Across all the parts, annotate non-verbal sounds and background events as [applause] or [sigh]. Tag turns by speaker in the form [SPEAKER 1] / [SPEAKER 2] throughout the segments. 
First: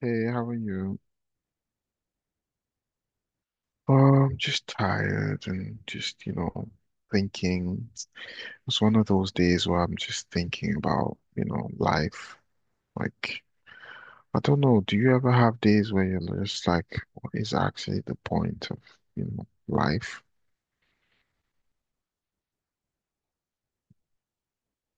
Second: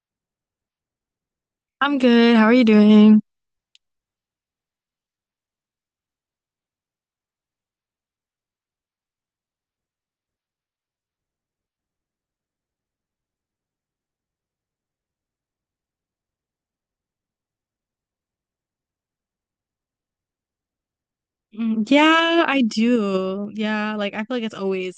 [SPEAKER 1] Hey, how are you?
[SPEAKER 2] I'm good. How are you doing?
[SPEAKER 1] Just tired and just, you know, thinking. It's one of those days where I'm just thinking about, you know, life. Like, I don't know, do you ever have days where you're just like, what is actually the point of, you know, life?
[SPEAKER 2] Mm, yeah, I do. Yeah, like I feel like it's always,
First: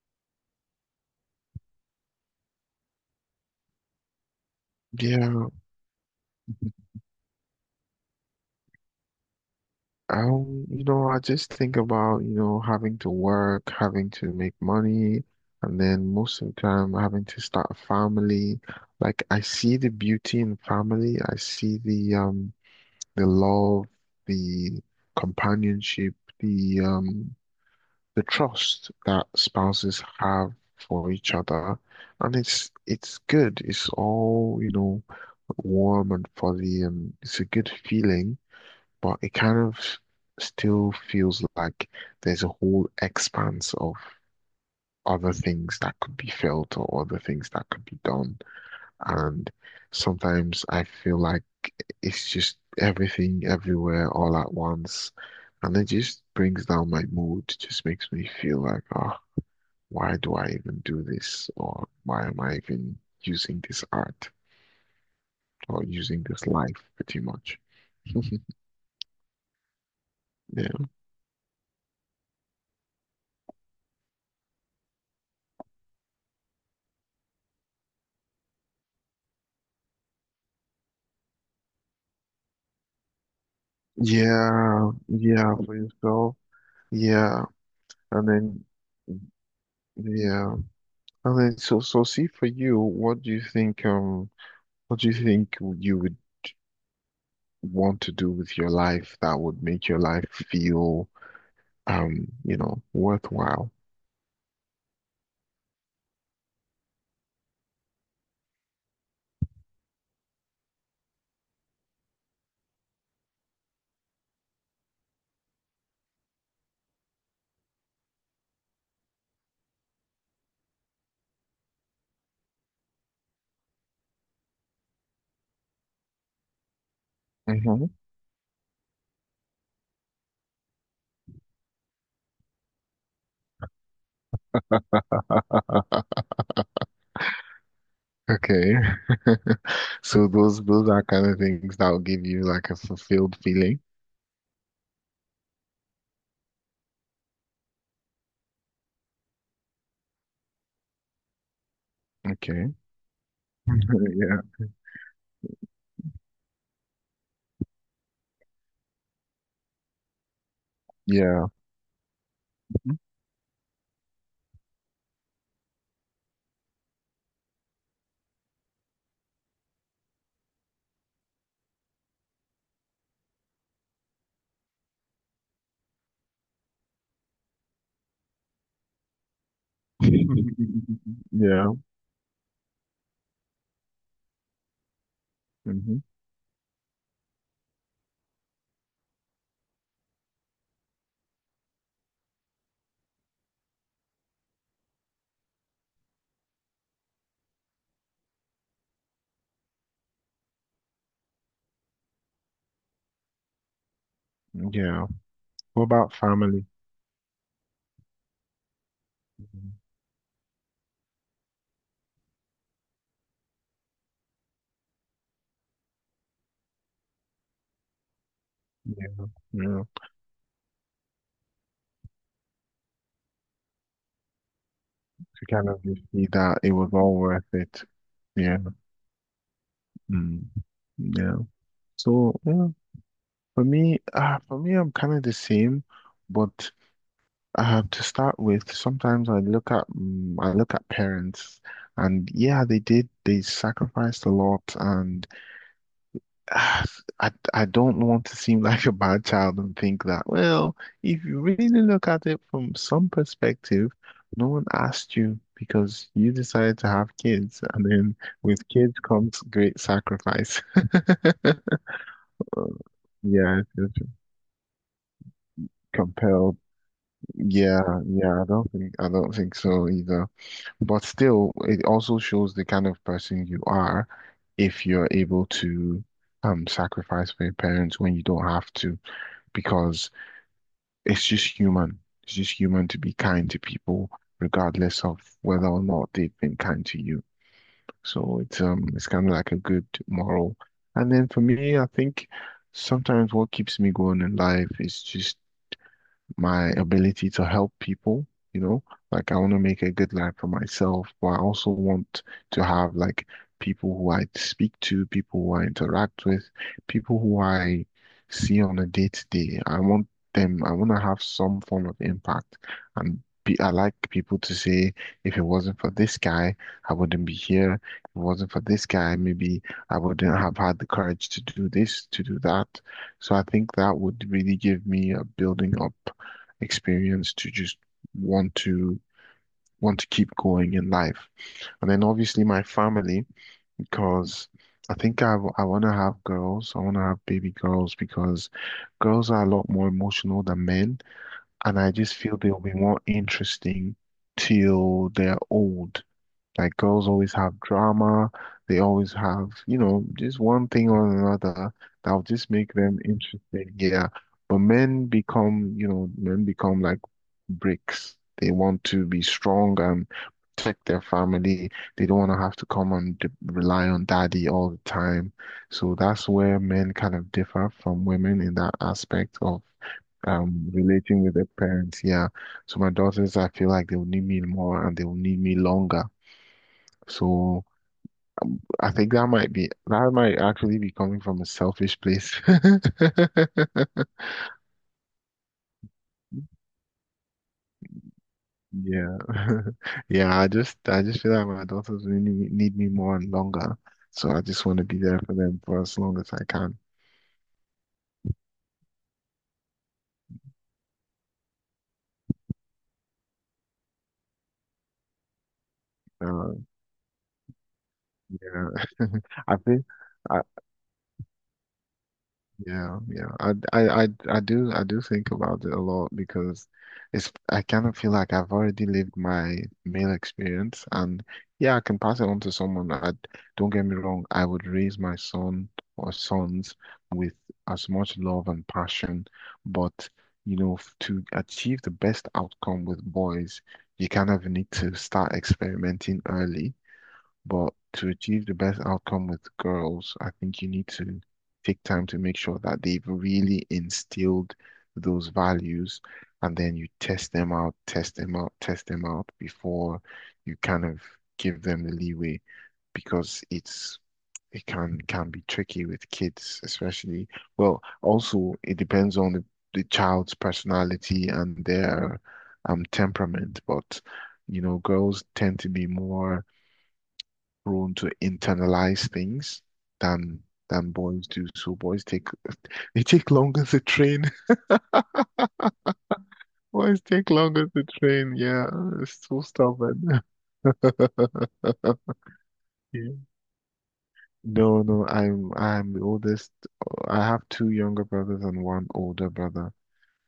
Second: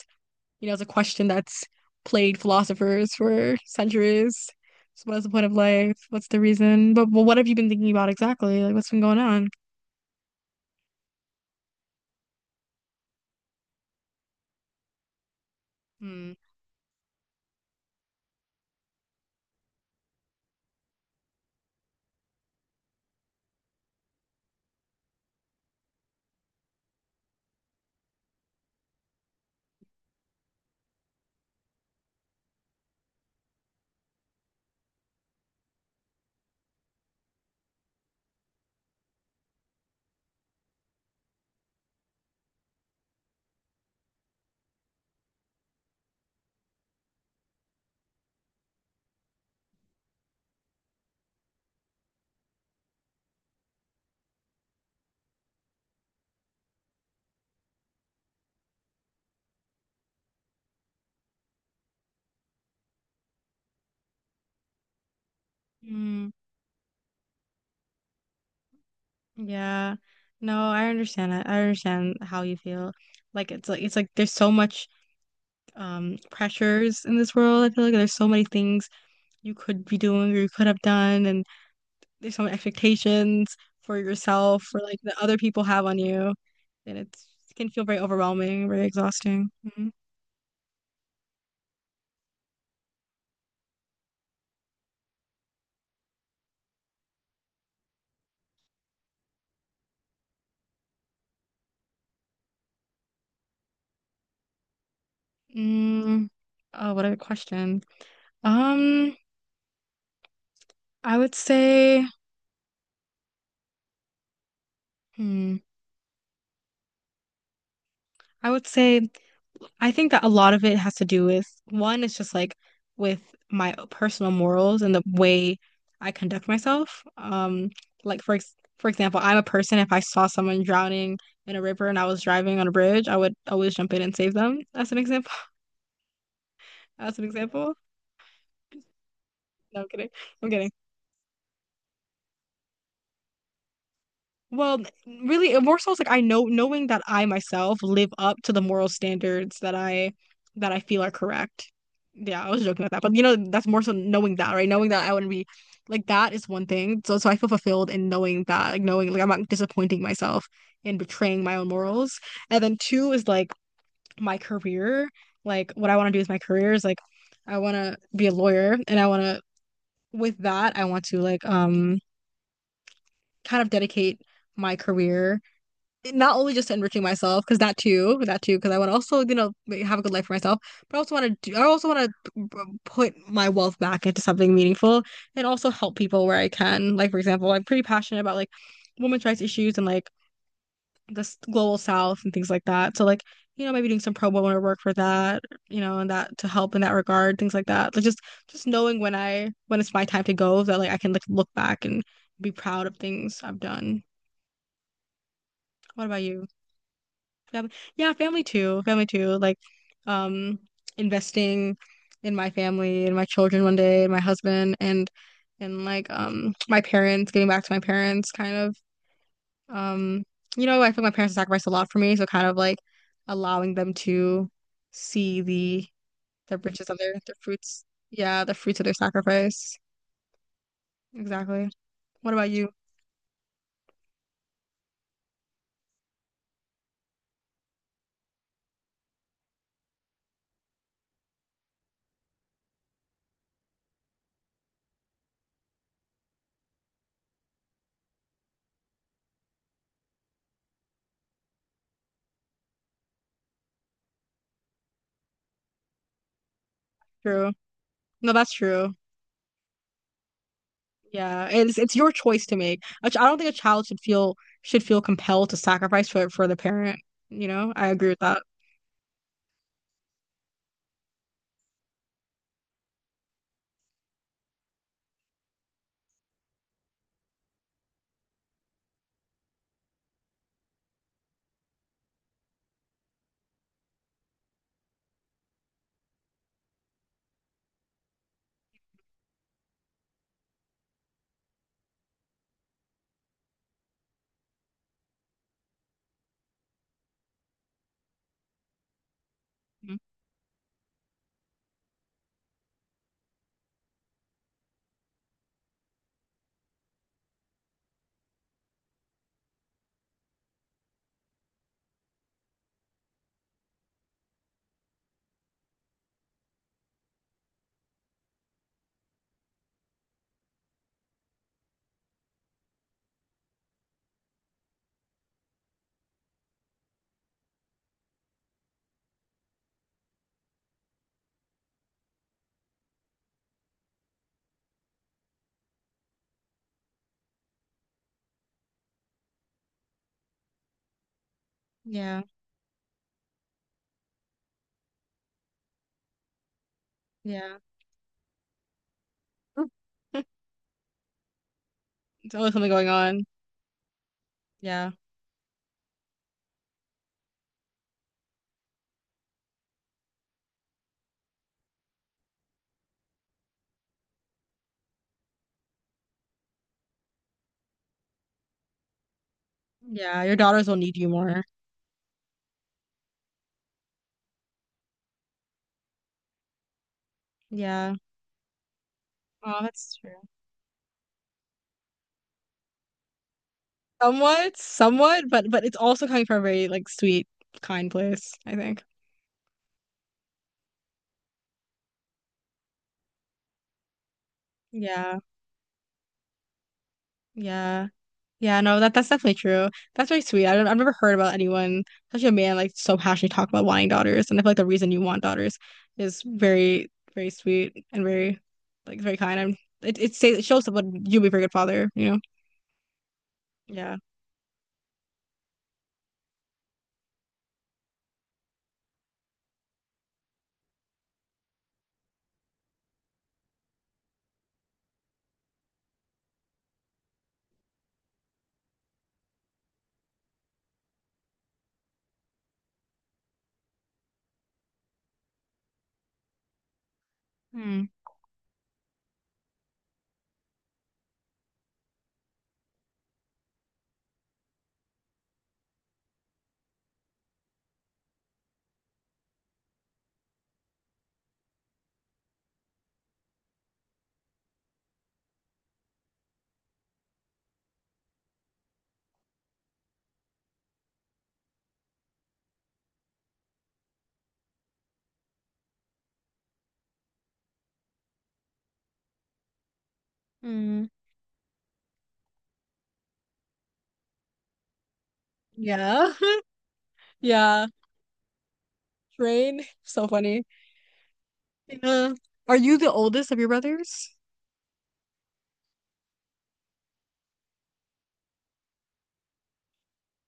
[SPEAKER 2] it's a question that's plagued philosophers for centuries. So what is the point
[SPEAKER 1] Yeah.
[SPEAKER 2] of life? What's the reason? But what have you been thinking about exactly? Like what's been going on?
[SPEAKER 1] You know, I just think about, you know, having to work, having to make money, and then
[SPEAKER 2] Hmm.
[SPEAKER 1] most of the time having to start a family. Like I see the beauty in family. I see the love, the companionship, the trust that spouses have for each other. And it's good. It's all, you know, warm and fuzzy and it's a good feeling, but it kind of still feels like there's a whole expanse of other things that could be felt or other things that could be done. And sometimes I feel like it's just everything, everywhere, all at once. And it just brings down my mood, just makes me feel like, oh, why do I even do this? Or why am I even using this art or using
[SPEAKER 2] Mm,
[SPEAKER 1] this life pretty much? [laughs]
[SPEAKER 2] yeah. No,
[SPEAKER 1] Yeah.
[SPEAKER 2] I understand it. I understand how you feel. Like it's like there's so much pressures in this world. I feel like there's so many things you could be doing or you could have done and there's some expectations for yourself or
[SPEAKER 1] Yeah,
[SPEAKER 2] like that other
[SPEAKER 1] yeah,
[SPEAKER 2] people
[SPEAKER 1] for
[SPEAKER 2] have on you,
[SPEAKER 1] yourself.
[SPEAKER 2] and it's,
[SPEAKER 1] Yeah,
[SPEAKER 2] it can feel very
[SPEAKER 1] and then
[SPEAKER 2] overwhelming, very exhausting. Mhm.
[SPEAKER 1] yeah, and then so see for you, what do you think what do you think you would want to do with your life that would make your life feel you know worthwhile?
[SPEAKER 2] Mm, oh, what a good question. Um, I would say, hmm, I would say I think that a lot of it has to do with one, it's just like with my personal morals and the way I conduct myself.
[SPEAKER 1] Hmm.
[SPEAKER 2] Like for example, I'm a person, if I saw someone drowning in a river and I was driving on a bridge, I would always jump in and save them, as an example. [laughs] As an example.
[SPEAKER 1] Okay, [laughs]
[SPEAKER 2] No, I'm kidding.
[SPEAKER 1] so
[SPEAKER 2] I'm
[SPEAKER 1] those
[SPEAKER 2] kidding.
[SPEAKER 1] those are kind of things that will give you like a fulfilled feeling.
[SPEAKER 2] Well, really, it more so it's like I know knowing that I myself live up to the moral standards that I feel are correct. Yeah, I was
[SPEAKER 1] Okay,
[SPEAKER 2] joking about that, but that's more so
[SPEAKER 1] [laughs]
[SPEAKER 2] knowing
[SPEAKER 1] yeah,
[SPEAKER 2] that, right? Knowing that I wouldn't be like that is one thing. So I feel fulfilled in knowing that, like knowing like I'm not disappointing myself in betraying
[SPEAKER 1] yeah,
[SPEAKER 2] my own morals. And then two is like my career. Like what I want to do is my career is like I want to be a lawyer, and I want to with that I want to like kind of dedicate my career not only just enriching myself because that too because I want to also like, have a good life for myself but
[SPEAKER 1] [laughs]
[SPEAKER 2] I
[SPEAKER 1] yeah,
[SPEAKER 2] also want to put my wealth back into something meaningful and also help
[SPEAKER 1] hmm,
[SPEAKER 2] people where I can like for example I'm pretty passionate about like women's rights issues and like the global south and things like that so like maybe doing some pro bono work for that and that to help in that regard things like that like just knowing when it's my time to go that like I can like look back and be proud of things I've done.
[SPEAKER 1] yeah. What
[SPEAKER 2] What
[SPEAKER 1] about
[SPEAKER 2] about you?
[SPEAKER 1] family?
[SPEAKER 2] Fam Yeah, family too. Family too. Like,
[SPEAKER 1] Mhm.
[SPEAKER 2] um, investing in my family and my children one day, and my husband and like my parents, getting back to my parents kind of.
[SPEAKER 1] Yeah, yeah.
[SPEAKER 2] Um, I feel like my parents sacrificed a lot for me, so kind of like allowing them to see
[SPEAKER 1] To kind of
[SPEAKER 2] the
[SPEAKER 1] see
[SPEAKER 2] the
[SPEAKER 1] that it
[SPEAKER 2] riches
[SPEAKER 1] was
[SPEAKER 2] of their
[SPEAKER 1] all
[SPEAKER 2] the
[SPEAKER 1] worth it.
[SPEAKER 2] fruits. Yeah, the
[SPEAKER 1] Yeah.
[SPEAKER 2] fruits of their sacrifice.
[SPEAKER 1] Mm. Yeah.
[SPEAKER 2] Exactly. What
[SPEAKER 1] So
[SPEAKER 2] about
[SPEAKER 1] yeah,
[SPEAKER 2] you?
[SPEAKER 1] for me, I'm kind of the same, but to start with, sometimes I look at I look at parents, and yeah, they did they sacrificed a lot, and [sighs] I don't want to seem like a bad child and think that, well, if you really look at it from some perspective, no one asked you because you decided to have
[SPEAKER 2] True.
[SPEAKER 1] kids, and then
[SPEAKER 2] No, that's
[SPEAKER 1] with
[SPEAKER 2] true.
[SPEAKER 1] kids comes great sacrifice.
[SPEAKER 2] Yeah,
[SPEAKER 1] [laughs]
[SPEAKER 2] and it's your choice to
[SPEAKER 1] Uh,
[SPEAKER 2] make. I don't think a
[SPEAKER 1] Yeah,
[SPEAKER 2] child
[SPEAKER 1] it's
[SPEAKER 2] should
[SPEAKER 1] just
[SPEAKER 2] feel compelled to sacrifice for the
[SPEAKER 1] compelled.
[SPEAKER 2] parent.
[SPEAKER 1] Yeah,
[SPEAKER 2] I agree with
[SPEAKER 1] yeah,
[SPEAKER 2] that.
[SPEAKER 1] I don't think so either. But still, it also shows the kind of person you are if you're able to sacrifice for your parents when you don't have to, because it's just human. It's just human to be kind to people, regardless of whether or not they've been kind to you. So it's kind of like a good moral. And then for me, I think sometimes what keeps me going in life is just my ability to help people, you know, like I want to make a
[SPEAKER 2] Mm.
[SPEAKER 1] good life for myself, but I also want to have like people who I speak to, people who I interact with, people who I see on a day to day. I want them, I want to have some form of impact. And be, I like people to say, if it wasn't for this guy, I wouldn't be here. If it wasn't for this guy, maybe I wouldn't have had the courage to do this, to do that. So I think that would really give me a building up experience to just want to want to keep going in life. And then obviously my family, because I think I want to have girls. I want to have baby girls because girls are a lot more emotional than men, and I just
[SPEAKER 2] Yeah,
[SPEAKER 1] feel they'll be more interesting till they're old. Like girls always
[SPEAKER 2] yeah.
[SPEAKER 1] have drama, they always have, you know, just
[SPEAKER 2] [laughs]
[SPEAKER 1] one thing or another that'll
[SPEAKER 2] It's
[SPEAKER 1] just
[SPEAKER 2] always something
[SPEAKER 1] make
[SPEAKER 2] going
[SPEAKER 1] them
[SPEAKER 2] on.
[SPEAKER 1] interesting. Yeah. But
[SPEAKER 2] Yeah,
[SPEAKER 1] men become, you know, men become like bricks. They want to be strong and protect their family. They don't want to have to come and de rely on daddy all the time. So that's where men kind of differ from women in that aspect of
[SPEAKER 2] yeah. Your daughters will need you
[SPEAKER 1] relating with
[SPEAKER 2] more.
[SPEAKER 1] their parents. Yeah. So my daughters, I feel like they will need me more and they will need me longer. So
[SPEAKER 2] Yeah.
[SPEAKER 1] I think that might
[SPEAKER 2] Oh,
[SPEAKER 1] be,
[SPEAKER 2] that's
[SPEAKER 1] that
[SPEAKER 2] true.
[SPEAKER 1] might actually be coming from a selfish place. [laughs]
[SPEAKER 2] Somewhat, somewhat, but it's also coming from a very like sweet, kind place, I think.
[SPEAKER 1] Yeah. [laughs] Yeah, I just feel like my daughters really need me more and longer. So I just want to be there
[SPEAKER 2] Yeah,
[SPEAKER 1] for them for as long as I can.
[SPEAKER 2] yeah. Yeah, no, that's definitely true. That's very sweet. I've never heard about anyone, especially a man, like so passionately talk about wanting daughters. And I feel like the reason you want daughters is
[SPEAKER 1] Uh,
[SPEAKER 2] very, very sweet and very,
[SPEAKER 1] yeah.
[SPEAKER 2] like, very
[SPEAKER 1] [laughs]
[SPEAKER 2] kind. And
[SPEAKER 1] I feel.
[SPEAKER 2] it shows that what you'll be a very good father, you know?
[SPEAKER 1] Yeah, yeah.
[SPEAKER 2] Yeah.
[SPEAKER 1] I do think about it a lot because it's, I kind of feel like I've already lived my male experience and yeah, I can pass it on to someone. I don't get me wrong, I would raise my son or sons with as much love and passion, but you know, to achieve the best outcome with boys, you kind of need to start experimenting early, but
[SPEAKER 2] Hmm.
[SPEAKER 1] to achieve the best outcome with girls, I think you need to take time to make sure that they've really instilled those values, and then you test them out, test them out, test them out before you kind of give them the leeway because it's, it can be tricky with kids, especially. Well, also it depends on the child's personality and their temperament, but you know, girls tend to be more prone to internalize things than
[SPEAKER 2] Hmm.
[SPEAKER 1] boys do. So boys take, they take longer to train. [laughs]
[SPEAKER 2] Yeah. [laughs]
[SPEAKER 1] Boys take
[SPEAKER 2] Yeah.
[SPEAKER 1] longer to train. Yeah, it's so
[SPEAKER 2] Rain. So
[SPEAKER 1] stubborn.
[SPEAKER 2] funny.
[SPEAKER 1] [laughs]
[SPEAKER 2] Yeah. Are you the
[SPEAKER 1] Yeah.
[SPEAKER 2] oldest of your brothers?
[SPEAKER 1] No, no, I'm the oldest. I have two younger brothers and one older brother.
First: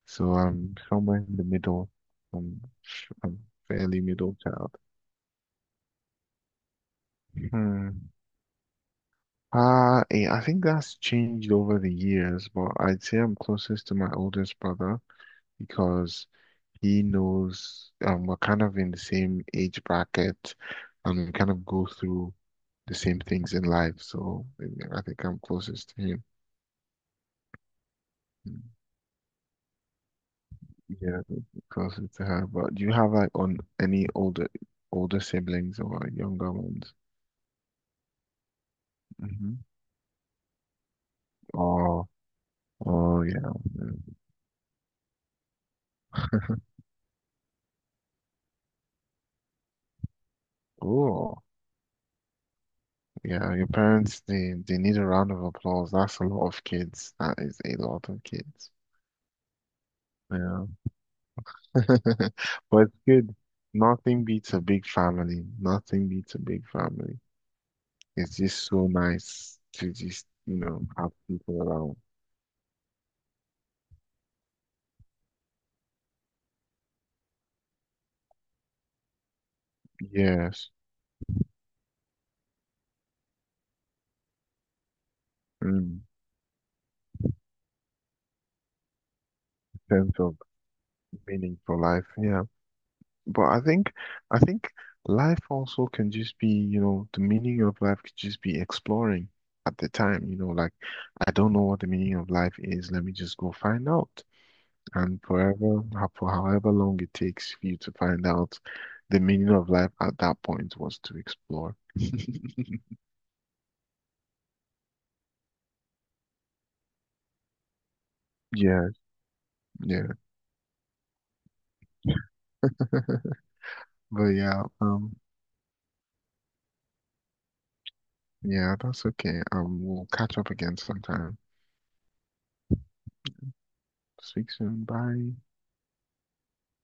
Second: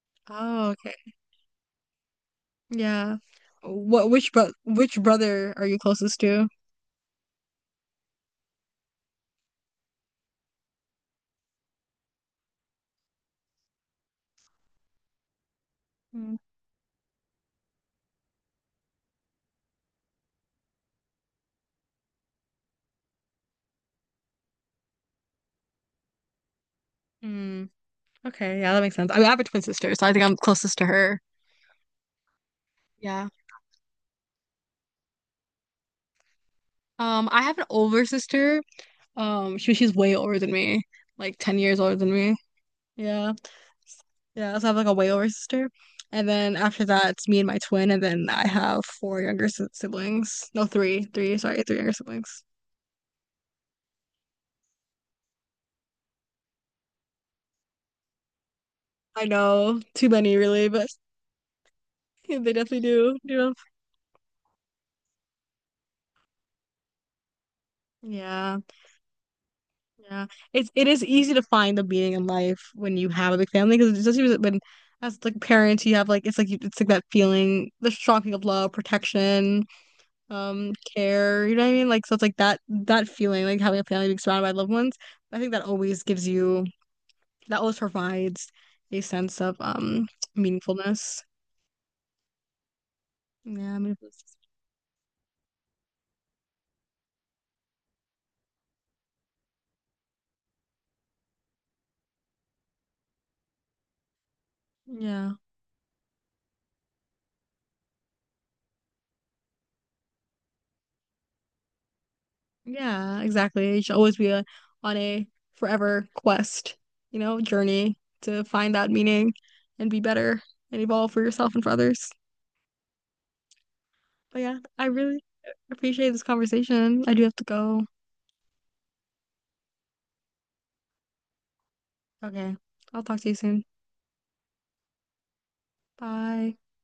[SPEAKER 1] So
[SPEAKER 2] Oh,
[SPEAKER 1] I'm
[SPEAKER 2] okay.
[SPEAKER 1] somewhere in the middle. I'm,
[SPEAKER 2] Yeah.
[SPEAKER 1] I'm Fairly
[SPEAKER 2] What which
[SPEAKER 1] middle
[SPEAKER 2] bro
[SPEAKER 1] child.
[SPEAKER 2] which brother are you closest to?
[SPEAKER 1] Hmm. I think that's changed over the years, but I'd say I'm closest to my oldest brother because
[SPEAKER 2] Hmm.
[SPEAKER 1] he knows we're kind of in the same age bracket and we kind of go through the same things in life. So I think I'm closest to him.
[SPEAKER 2] Hmm.
[SPEAKER 1] Mm.
[SPEAKER 2] Okay, yeah, that makes sense. I mean, I have a twin sister, so I think I'm closest to her.
[SPEAKER 1] Yeah, closer to her. But do you have
[SPEAKER 2] Yeah.
[SPEAKER 1] like on any older siblings or younger ones?
[SPEAKER 2] I have an older sister. Um,
[SPEAKER 1] Hmm.
[SPEAKER 2] she she's way older than me, like 10 years older
[SPEAKER 1] Oh,
[SPEAKER 2] than me.
[SPEAKER 1] oh
[SPEAKER 2] Yeah.
[SPEAKER 1] yeah.
[SPEAKER 2] Yeah, so I have like a way older sister. And then
[SPEAKER 1] [laughs]
[SPEAKER 2] after that, it's me and my twin, and then I have four younger siblings. No, three, three,
[SPEAKER 1] Oh,
[SPEAKER 2] sorry, three younger siblings.
[SPEAKER 1] yeah. Your parents, they need a round of applause. That's a lot of kids. That is a lot of kids.
[SPEAKER 2] I know, too many
[SPEAKER 1] Yeah.
[SPEAKER 2] really, but [laughs]
[SPEAKER 1] [laughs]
[SPEAKER 2] they
[SPEAKER 1] But
[SPEAKER 2] definitely
[SPEAKER 1] it's
[SPEAKER 2] do,
[SPEAKER 1] good.
[SPEAKER 2] you know.
[SPEAKER 1] Nothing beats a big family. Nothing beats a big family. It's
[SPEAKER 2] Yeah.
[SPEAKER 1] just so nice to
[SPEAKER 2] Yeah,
[SPEAKER 1] just, you
[SPEAKER 2] it's it
[SPEAKER 1] know,
[SPEAKER 2] is
[SPEAKER 1] have
[SPEAKER 2] easy to
[SPEAKER 1] people
[SPEAKER 2] find the
[SPEAKER 1] around.
[SPEAKER 2] meaning in life when you have a big family because especially when as like parents you have like it's like that feeling the strong feeling of love protection
[SPEAKER 1] Yes.
[SPEAKER 2] care you know what I mean like so it's like that feeling like having a family being surrounded by loved ones I think that
[SPEAKER 1] Mm.
[SPEAKER 2] always gives you that always provides a sense of
[SPEAKER 1] Sense of
[SPEAKER 2] meaningfulness
[SPEAKER 1] meaning for life. Yeah. But I
[SPEAKER 2] yeah
[SPEAKER 1] think,
[SPEAKER 2] meaningfulness.
[SPEAKER 1] I think life also can just be, you know, the meaning of life could just be exploring at the time, you know, like, I don't know what the meaning of life is. Let me just go find out. And
[SPEAKER 2] Yeah,
[SPEAKER 1] forever, for however long it takes for you to find out, the meaning of life at that point was to explore. [laughs]
[SPEAKER 2] Yeah, exactly. It should always be on a forever quest, journey to find
[SPEAKER 1] Yeah,
[SPEAKER 2] that meaning and be
[SPEAKER 1] yeah.
[SPEAKER 2] better and evolve for yourself and for others.
[SPEAKER 1] But
[SPEAKER 2] But yeah,
[SPEAKER 1] yeah,
[SPEAKER 2] I really appreciate this conversation. I do have to go.
[SPEAKER 1] yeah, that's okay. We'll catch up again sometime.
[SPEAKER 2] Okay. I'll talk to you soon.
[SPEAKER 1] Speak soon. Bye.
[SPEAKER 2] Bye.